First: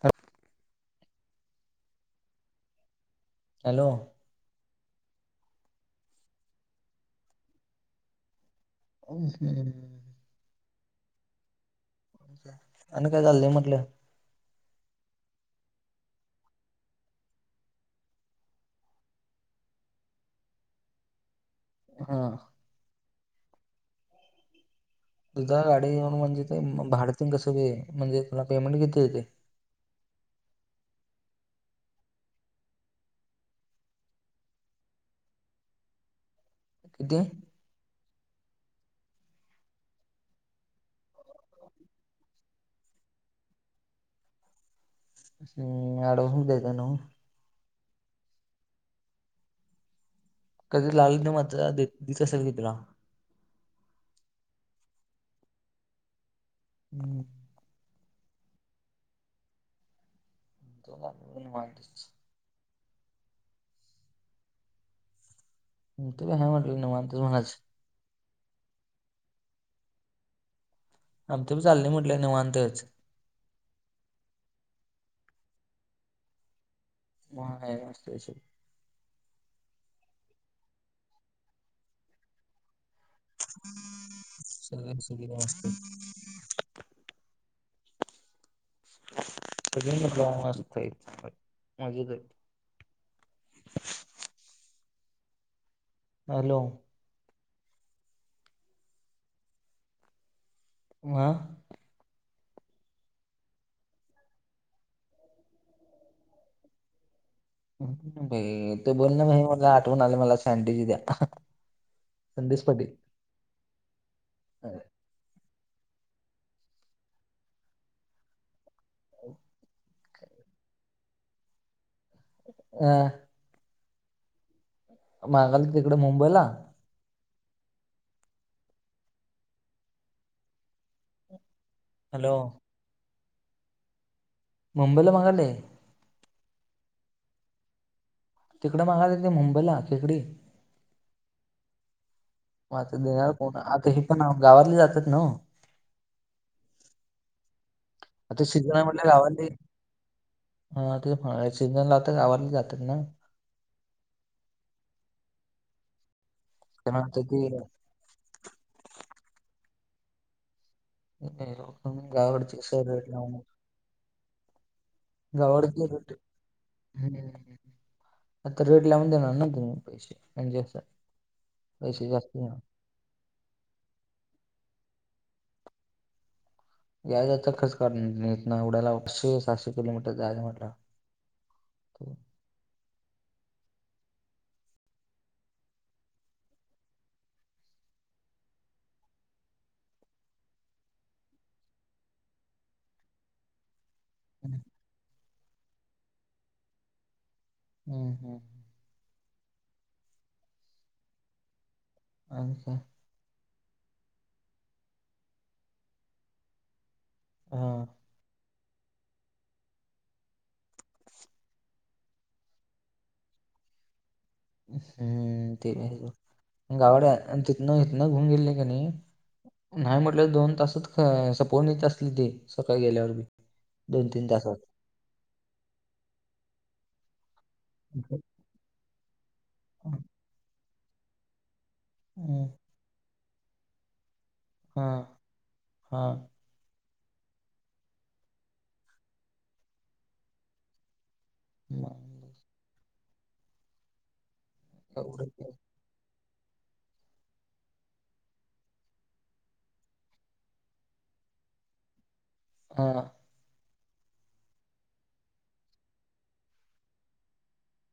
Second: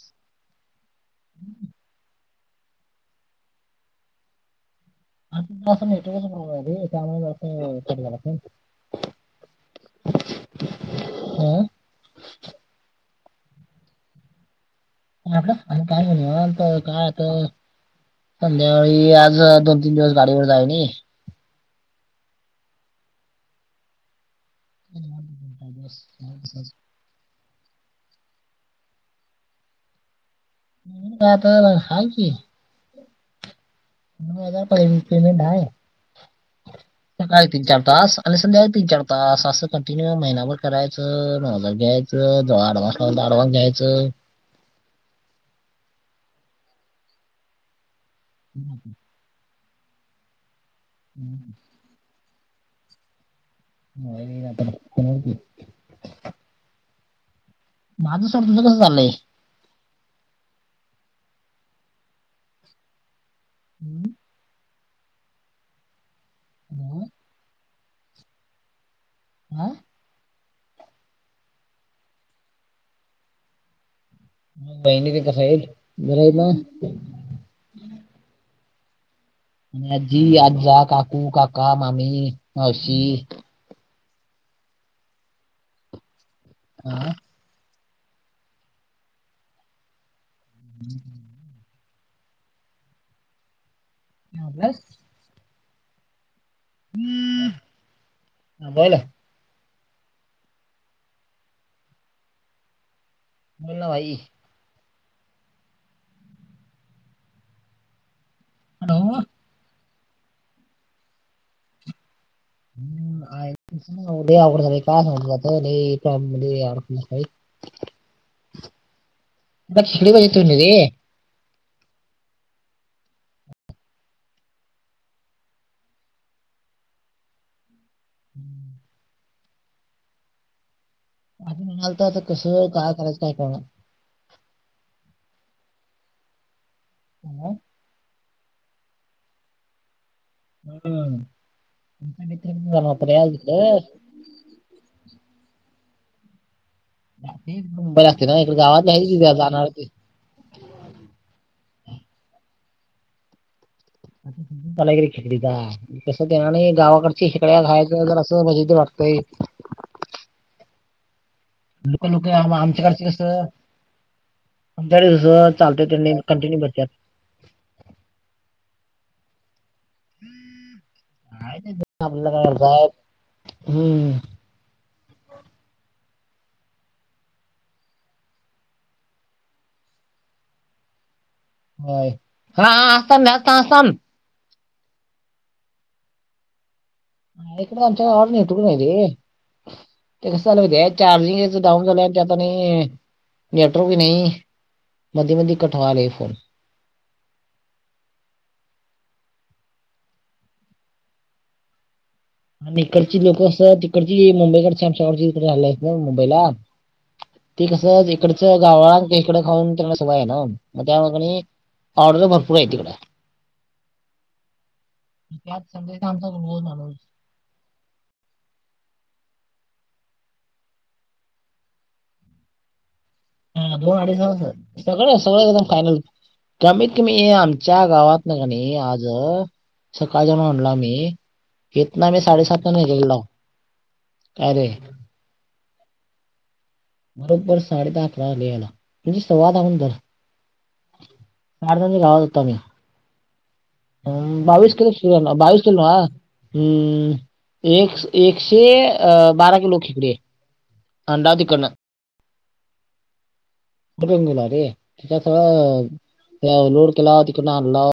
ह [unintelligible] हॅलो आट त्यामुळेले ते जरासं. [unintelligible] हं. आणि काय चाललंय म्हटलं. आपड आणि काय मग निवांत हाय, काय आता. संध्याकाळी आज दोन तीन दिवस गाडीवर जाय नई. हा. तुझ गाडी येऊन म्हणजे ते भाडतीन कसं ते? म्हणजे तुला पेमेंट किती येते? मी काय आता हाव कि. जार पेमेंट आहे, किती सकाळी तीन चार तास. आणि सध्याकाळी तीन चार तास असं कंटिन्यू महिनाभर करायचं नऊ हजार घ्यायचं ज आड वार. परत अँडव्हान्स घ्यायचं. हम्म अँडव्हान्स देताय नव्ह. हम्म हम्म. कधी लाव नाही माझा दिच असेल की तुला. म आपण कमवतोय. हम्म. माझं सोड, तुझं कस चाललंय? तो काय आपलं निवांतच हम्म. तु हा म्हटलं ना होय. निवांतच म्हणायच. नाय? आमच बी चाललंय म्हटलं निवांतच. बहिणी ते कसं आहे घर आहे बघ. महागाई बी असती अशी. आज्जी आज्जा, काकू काका, मामी मावशी सगळ्याच सुविधा असतेत. हा. [unintelligible] मजेत हाईत. ह्यो अभ्यास हॅलो. बोल. मोये बोल ना भाई. भाई त हॅलो बोल ना मला आठवून आलं मला सँडविच द्या. संदेश पाटील हम्म, तसं नव्ह रे अवघड झालंय कसं काय. हो नाही काम म्हने आल दक्षिणेकडे तोंड रे अ. मागाली तिकडे मुंबईला? हम्म. अजून म्हणालतो आता हॅलो कसं काय करायचं काय कळना. मंबईला मागाले. मग? तिकडे मागाय लागली मुंबईला शेकडी. हम्म. [unintelligible] मता रे देणार आज कोण? इकडं. आता हे पण गावातले जातेत नव्ह. मुंबई लागते ना इकडे सीजन गावात आहे म्हटलं नाही गावातले जाणार ती हा ते सिजन लावता आववरले जातात ना. आलारी खेली तस आणि त्यामुळे आता गावाकडची ते हिकडं एक हाय. असं जरासं मजेत वाटतंय. नाही लोक तुम्ही लोक गावाकडचे सर आमच्याकडचे भेटले कसं आम्हाला. आमच्याकडे कसं गावाकडे केले चालतंय त्यांनी होते, कंटिन्यू भेटतात हम्म. आता रेट लावून देणार ना तुम्ही पैसे आणि जास्त काय ते पैसे आपल्याला जास्त काय येणार. करतात हम्म. याय जायचं खर्च काडून एवड्याला आठसे सहाशे किलोमीटर जायचं म्हटल्याव. नाय. हा हा आसल जास्त आसल. इकड आमच्या गावाला नेतू का नाही रे. ते कसं झालं माहित आहे काय? चार्जिंग याच डाऊन झाल आता नेटवर्क नाही. हाना. मधी मधी कट व्हालय फोन. अं हम्म. आणि ईकडची लोकं असं तिकडची मुंबईकडची आमच्या गावाकडची तिकडे राहायला आहेतना मुंबईला ते हा कसं इकडच गावा इकडं खाऊन, त्यांना सवय आहे ना मग त्यामुळे का नई. ऑर्डर भरपूर आहे तिकड. हम्म त्यात ते समजायचा आमचा रोज माणूस गावड आणि तिथन इथनं घेऊन गेले का नाही. नाही म्हटलं दोन तासात काय सपवून येत असल ते सकाळी गेल्यावर बी. हां दोन अडीच तीन झालं असल. तासात सगळं सगळं एकदम फायनल, कमीत कमी आमच्या गावात म्ह आणि आज सकाळ जण आम्ही हितना आम्ही हम्म, साडेसात गेलेलो नाव. हा हा. बरोबर साडेेदहा अकरा वाजले यायला, तरी सवादहा धर. चार जने गावत मग होतो आम्ही बावीस किलो सुरू एवढं झाला, काय. बावीस किलो एकशे अ बारा किलो खेकडे आहे. आणला तिकडनं. हा. कुठून गेला रे? त्याच्यात लोड केला, तिकडून आणला.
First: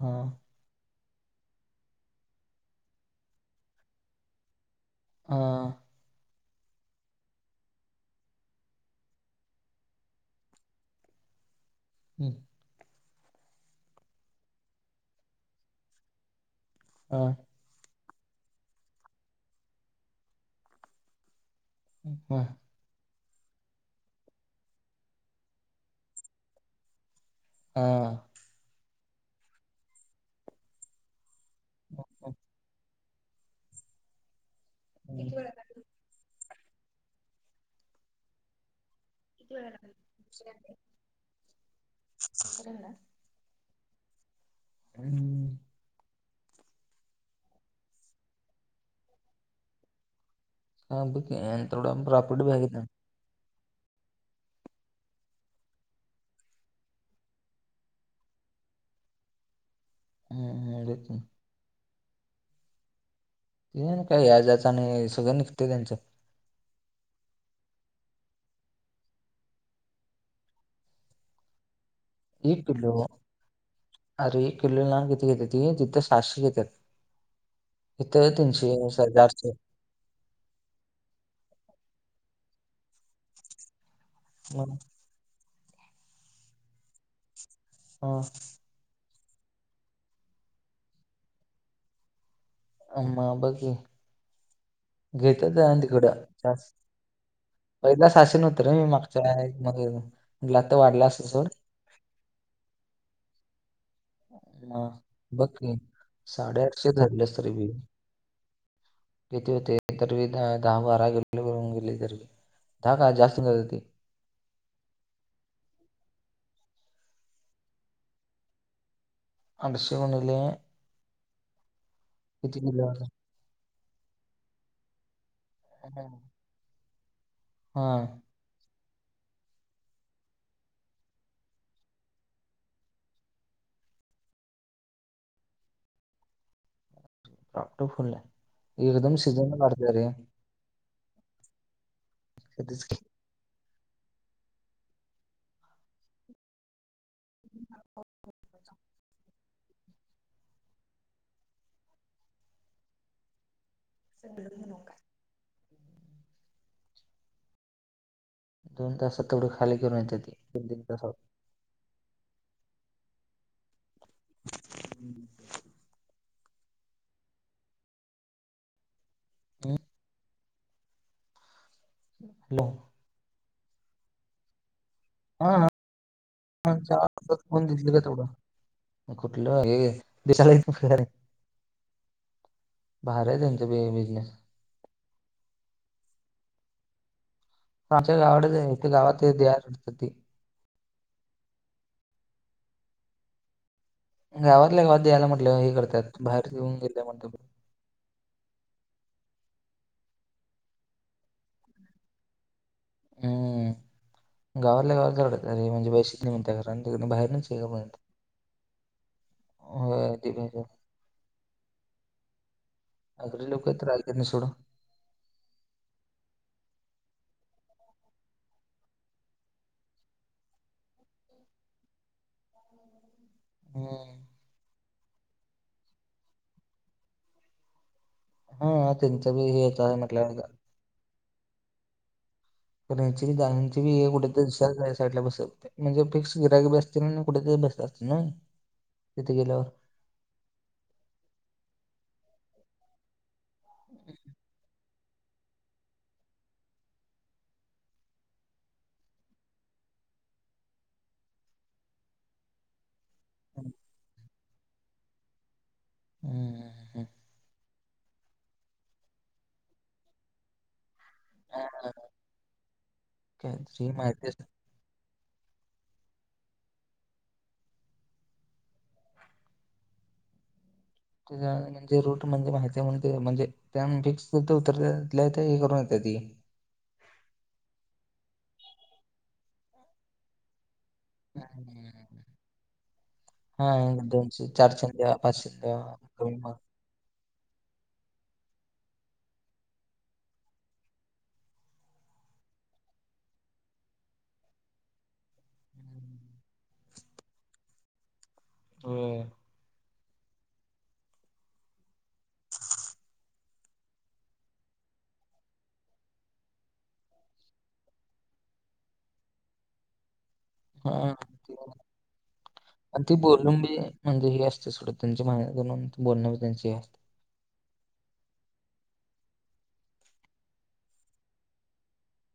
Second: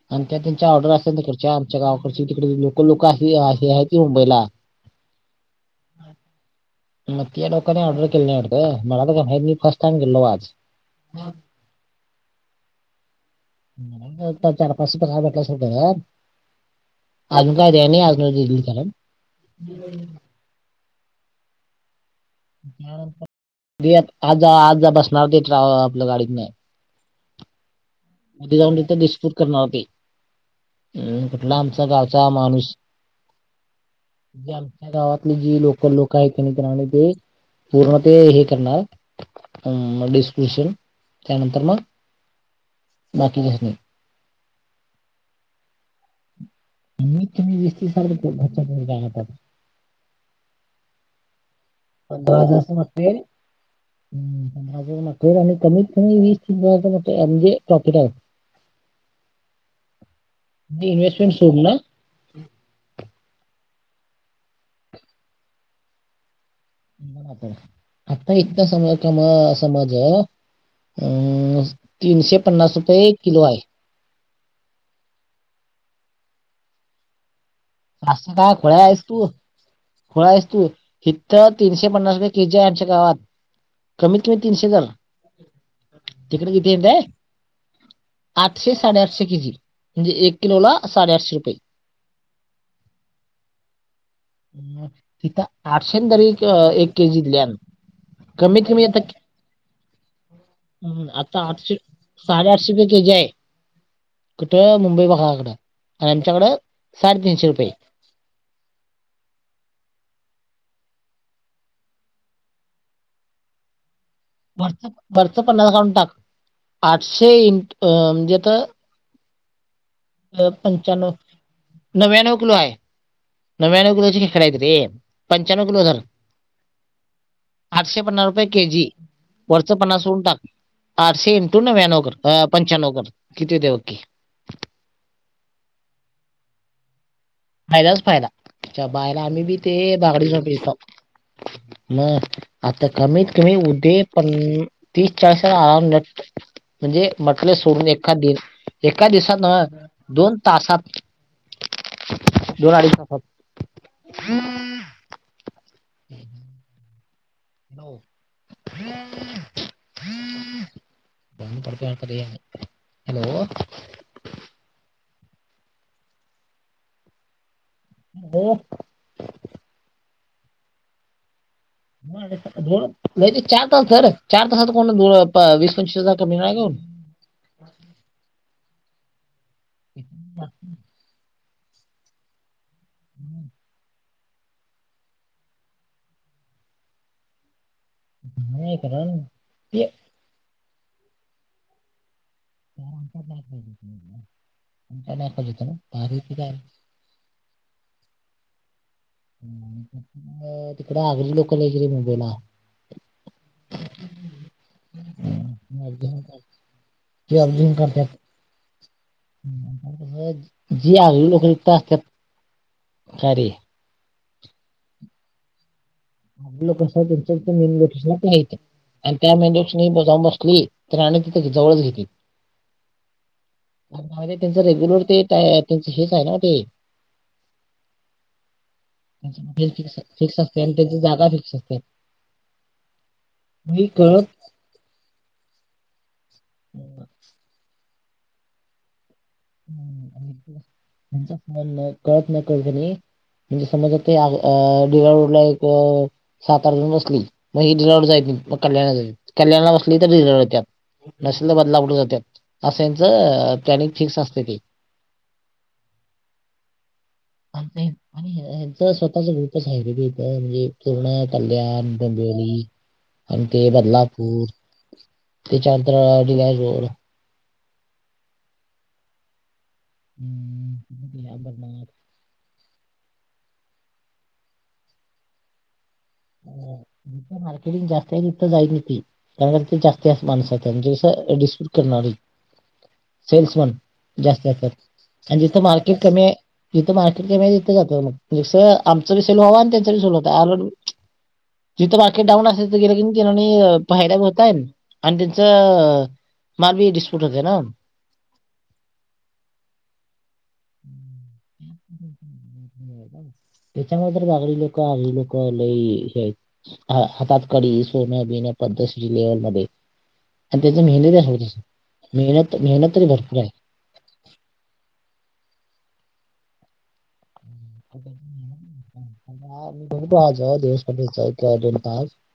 हा आणि त्या त्यांच्या ऑर्डर असल्या तीकडच्या आमच्या गावाकडचे तिकडे लोकल लोक हे आहेत ती मुंबईला. आं. मग त्या लोक्यानी ऑर्डर केले नाही वाटत, मला काहि नाही माहित मी फर्स्ट टाइम गेलेलो आज. मग. हम्म. [unintelligible] हा अजून काय द्याय न्हाय, आज ना उद्या दिल परत. हा. त्यानर ते आज आजा बसणार ट्रॅव आपल्या गाडीत नी. हा. उद्या जाऊन तिथं डिस्तुब करणार होते. हम्म, कुठला आमचा गावचा माणूस त्यात. या गावातली जी लोकल लोक आहेत ना [unintelligible] ते ते पूर्ण ते हे करणार. हम्म, मग डिस्क्रिपशन त्यानंतर मग. कस गेलास? बाकीच्यासनी. हम मी तुम्ही दिसती सार घरच्यात हे पाहितात. चालत कि तेव्हड प्रॉफिट बी आहे का? बाहेर आल्यावर कमीत कमी वीस तीन म्हणजे प्रॉफिट आहे. [inaudible] हम्म देते इन्व्हेस्टमेंट सोडून ना? ते ना काय याजाचा नाही सगळं निघतेय त्यांचं. [inaudible] आता इतका समा कमा समज हे अम्म तीनशे एक पन्नास रुपये किलो एक किलो आहे. अरे एक किलो ला किती घेत्यात, तिथं सहाशे घेत्यात. इथे आहे तीनशे साडे आठशे. फोळा आहेस तू इथं तीनशे पन्नास रुपये के जी आहे आणच्या गावात. कमीत कमी तीनशे मग जण तिकडे किती येतय? हां. आठशे साडेआठशे के जी म्हणजे एक किलोला साडेआठशे रुपये. आह म बघ की. मग घेतात तिथं आणि आठशेन दरी क्य अ एक के जी दिलेयान. पहिल्या सातशे नव्हत रे मी मागच्या [unintelligible] म्हटलं आता वाढला असेल सर. साडे आठशे रुपये के जी आहे. कुठं मग मुंबई बघ भागाकड आणि, की आमच्याकडं साडेआठशे धरलेस साडेतीनशे रुपयेत. येतो येतोय तर विधा गाव बारा गेलो. [unintelligible] ताका जास्ती नव्हती. वरच वरच पन्नास काढून टाक, आठशे इट म्हणजे आता. [unintelligible] चानो नव्याण्णव किलो किती आहे, होतं? नव्याण्णव किलो ची [unintelligible] रे पंच्याण्णव किलो धर. [inaudible] आठशे पन्नास रुपये के जी. वरच पन्नास सोडून टाक, आठशे इनटू नव्याण्णव कर पंच्याण्णव कर किती होते बकी. प्राप्त फायदाच फुल आहे फायदा च्या एकदम बायला आम्ही शिजवून बी ते काढते रे बागडीचा. [unintelligible] म कधीच आता की कमीत तुम्ही उद्ये पन तीस चाळीस आराम नट म्हणजे म्हटले सोडून एखादिन एका दिवसांनं दोन तासात दोन अडीच तासात. सगळयाने नोकं आहे. नो दोन तासात तेवढी खाली करून येते ती दोन-तीन तासा कोणीतरी [unintelligible] हॅलो. [unintelligible] हो. हम्म. [unintelligible] हॅलो नाही ते चार तास [unintelligible] चार तासात कोण धुळ हाव ना [unintelligible] चार फोन घेतली का तेवढं. म कुठलं हे. [unintelligible] बाहेर आहे त्यांचा बी बिझनेस. आमच्या गावाडच आहे नाही ते कारण गावात ते [unintelligible] ती तर आमच्या. [inaudible] गावातल्या गावात द्यायला नाकात म्हटलं होतं ना हे, करतात भारी ते काय बाहेर येेऊन [unintelligible] [inaudible] तिकडे आगरी लोकल आहे की रे मुंबईला. हम्म. गावातल्या गावातचा रडत ते, म्हणजे बशी अर्जुन नाही कर- म्हणते बाहेर ते ऑब्झर्व नाहीपर्यंत. करतात ते पण आहे. जी आगळी लोकं असतात. काय अगरी रे लोकं तर राहेत ते नी सोडं. कसं त्यांच मेन लोकेशनला ते हाय त. आणि त्या मेंढ्या जाऊन बसली, तर आणि तिच्या जवळच घेतील. हम् [inaudible] आणि भारी त्यांचं रेगुलर ते त्या त्यांच हेच आहे ना ते. [inaudible] हा त्यांचं बी हे आता फिक्स म्हटलं असते आणि त्याची जागा फिक्स असते. पुण्याची गाऊनची मी ये कळत उडते सर या साईडला बसवते. म्हणजे फिक्स गिरायक बी असतील न, आणि कुठेतरी बसतील न तिथे गेल्यावर त्यांचा फोन न कळत न कळते [unintelligible] म्हणजे समज ते [unintelligible] सात आठ जण बसली मग ही [unintelligible] नाही मग कल्याण जाईल. कल्याणला बसली तर रिझर्व होत्याय. नशिल तर बदलाय कुठं जात्यात असेनचं प्लॅनिंग फिक्स असते ते. हम्म. आमच हेचं स्वतःच रूपच आहे र म्हणजे [unintelligible] कल्याण डोंबिवली आणि ते काहीतरी माहिती असते बदलापूर. ते चांतरा [unintelligible] रोड. हम्म [inaudible] तुझा म्हणजे रूट म्हणजे माहित ते म्हंटले ते म्हणजे त्या फिक्स उत्तर दिले हे करून येतं ती. मार्केटिंग जास्त आहे तिथं जाईत होती. [unintelligible] जास्त त्याच माणसात हम्म. [unintelligible] हा सेल्समॅन एक दोनशे जास्ती असत्यात..... चारशे द्या आणि पाचशे जिथे द्या मार्केट कमी आहे मग जिथे मार्केट कमी आहे तिथे जात मग जसं आमचा बी सेल होवा आणि तत्यांचा बी सेल होतोय जिथं बाकी डाऊन असेल, तीथ गेलो की.. पाहायला बी होताय.. त अ मामी बी सुटते ना - हो. [unintelligible] [unintelligible] ह [inaudible] त्याच्यामुळे तर लागलो, [unintelligible] लोक आगरी लोक लई हे ह हातात कडी सोन बिन पद्ध [unintelligible] आणि त्याच हा मेहनत आहेस, ते- मेहनत मेहनत आणि तरी ती भरपूर आहे. बोलून बी म्हणजे हे असते सोडं त्यांच्या मतून बोलण त्यांचे हे असते बघतो, [unintelligible] दीड तास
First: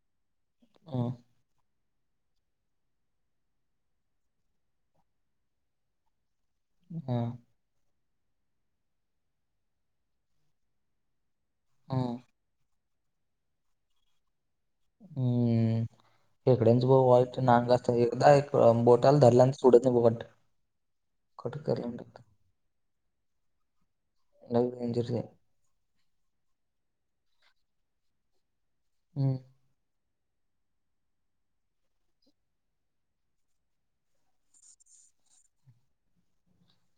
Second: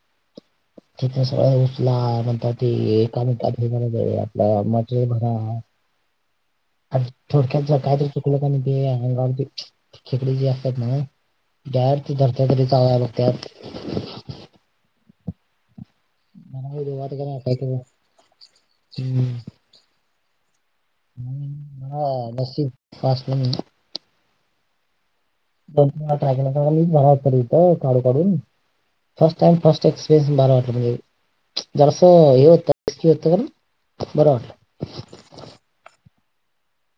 हा ठीक. [unintelligible] उचला म्हण ती एका मिनटात [unintelligible] आपला मटेरियल भरा. आ हा थोडक्यात जे काहीतरी चुकलं ते अंगावर खेकडी जे असतात ना हा त्यात धरत्या कधी तरी चालायला बघ त्यात हम्म. मला खेकड्याच बा देवा ते काय वाईट काय नांग केलं असतात, एकदा एका बोटाला धरल्यान सोडच नाही ब बोट कट करून हा टाकतं नसीब [unintelligible] [unintelligible] दोनॅ मी झाला होत इथं काडू काढून हम्म फर्स्ट टाईम फर्स्ट [unintelligible] एक्स्पर्ट [unintelligible] वाटलं म्हजे जरासं हे होत की, होतं बरं वाटलं.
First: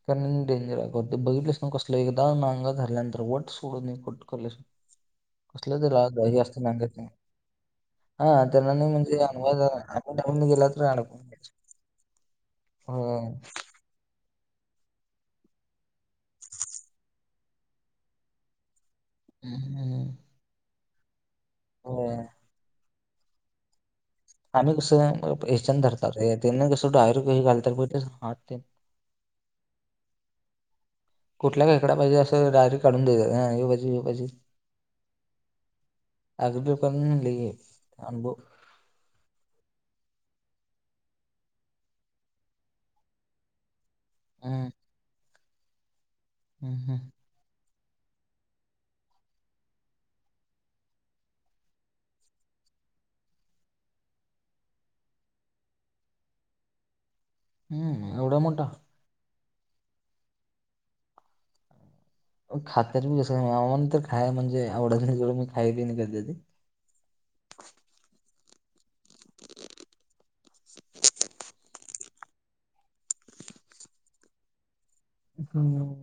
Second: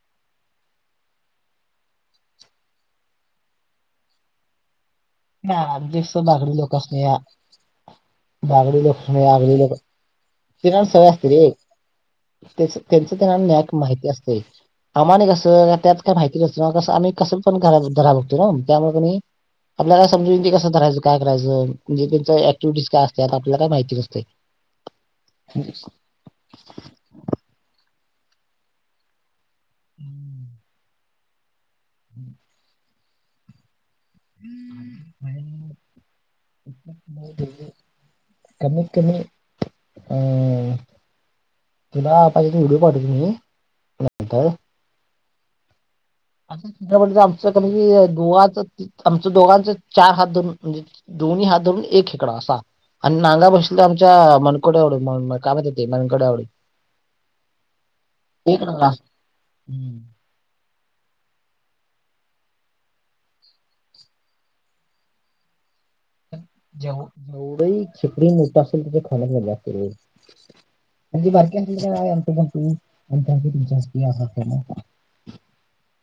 कारण डेंजर आहेत बघितलेस नव्ह कसलं, एकदा नागा धरल्यान वट सोडून कट [inaudible] नाही कसलं तरी राहत आमचे बागडी जास्त हे लोक नांगरणी, असणे हा त्याला बागडी ना लोक म्हणजे असणे अनुवा आगडी लोक ते काय सवय असते रे त्याच त्यांचं त्यांना ह [unintelligible] नॅक माहिती असते. आम्हाने कसं त्यात काय माहिती नसतय, कसं आम्ही कसं पण घरा धराल त्यामुळे की नाय आपल्याला हम्म. समून येतय की काय करायच कसं करयच... म्हणजे होय. तीच ऍक्ट.. दिस्क असत्यात आपल्याला काय माहिती नसते. आम्ही कसं हेच्यान धरतात त्या नी कस डायरेक्ट घालतात काही घालत ते हात हम्म [inaudible] कुठला खेकडा पाहिजे डायरेक्ट काढुन द्याचा ह्यो पाहिजे ह्यो पाजे ह्यो पाजे अगदी लोकांना लई हे अनुभव [inaudible] कमी कमी अ तुला आता एक व्हिडिओ बघ नंन्तर [unintelligible] हम्म. असं हं, हं, चित्रपटात आमचं कमी आमचं दोघांच चार हात धरून दोन म्हणजे [unintelligible] दोन्ही हात धरून एक खेकडा असा आणि नागा बसल तर आमच्या मनकोड्या एवड कामात येते मनकोड्या एवड ह [inaudible] [unintelligible] हम्म. खातर मी तस [unintelligible] म्हणजे आवडत नाही. खाया [unintelligible] जेव जेवढही खेकडे मोठ असेल त्याच्या खाण मोठं म्हणजे बारकी [unintelligible] हम्म.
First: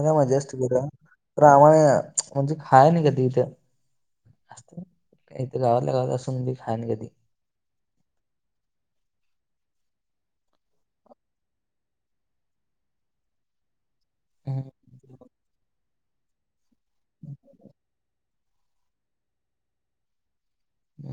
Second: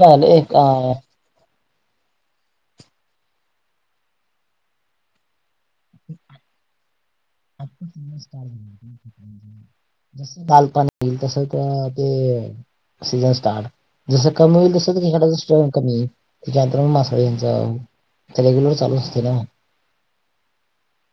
झालं एक अ प्रामाणे म्हणजे खाया नाही ग इथं. इथे गावातल्या गावात असून बी खान कधी [unintelligible] मजत [inaudible] जस बालपण येईल तस ते सीजन स्टार्ट जसं कमी होईल तस खेकड्याच स्टोर कमी नंन्तर म मासाळ यांचा आता रेग्युलर चालू असते ना. हं.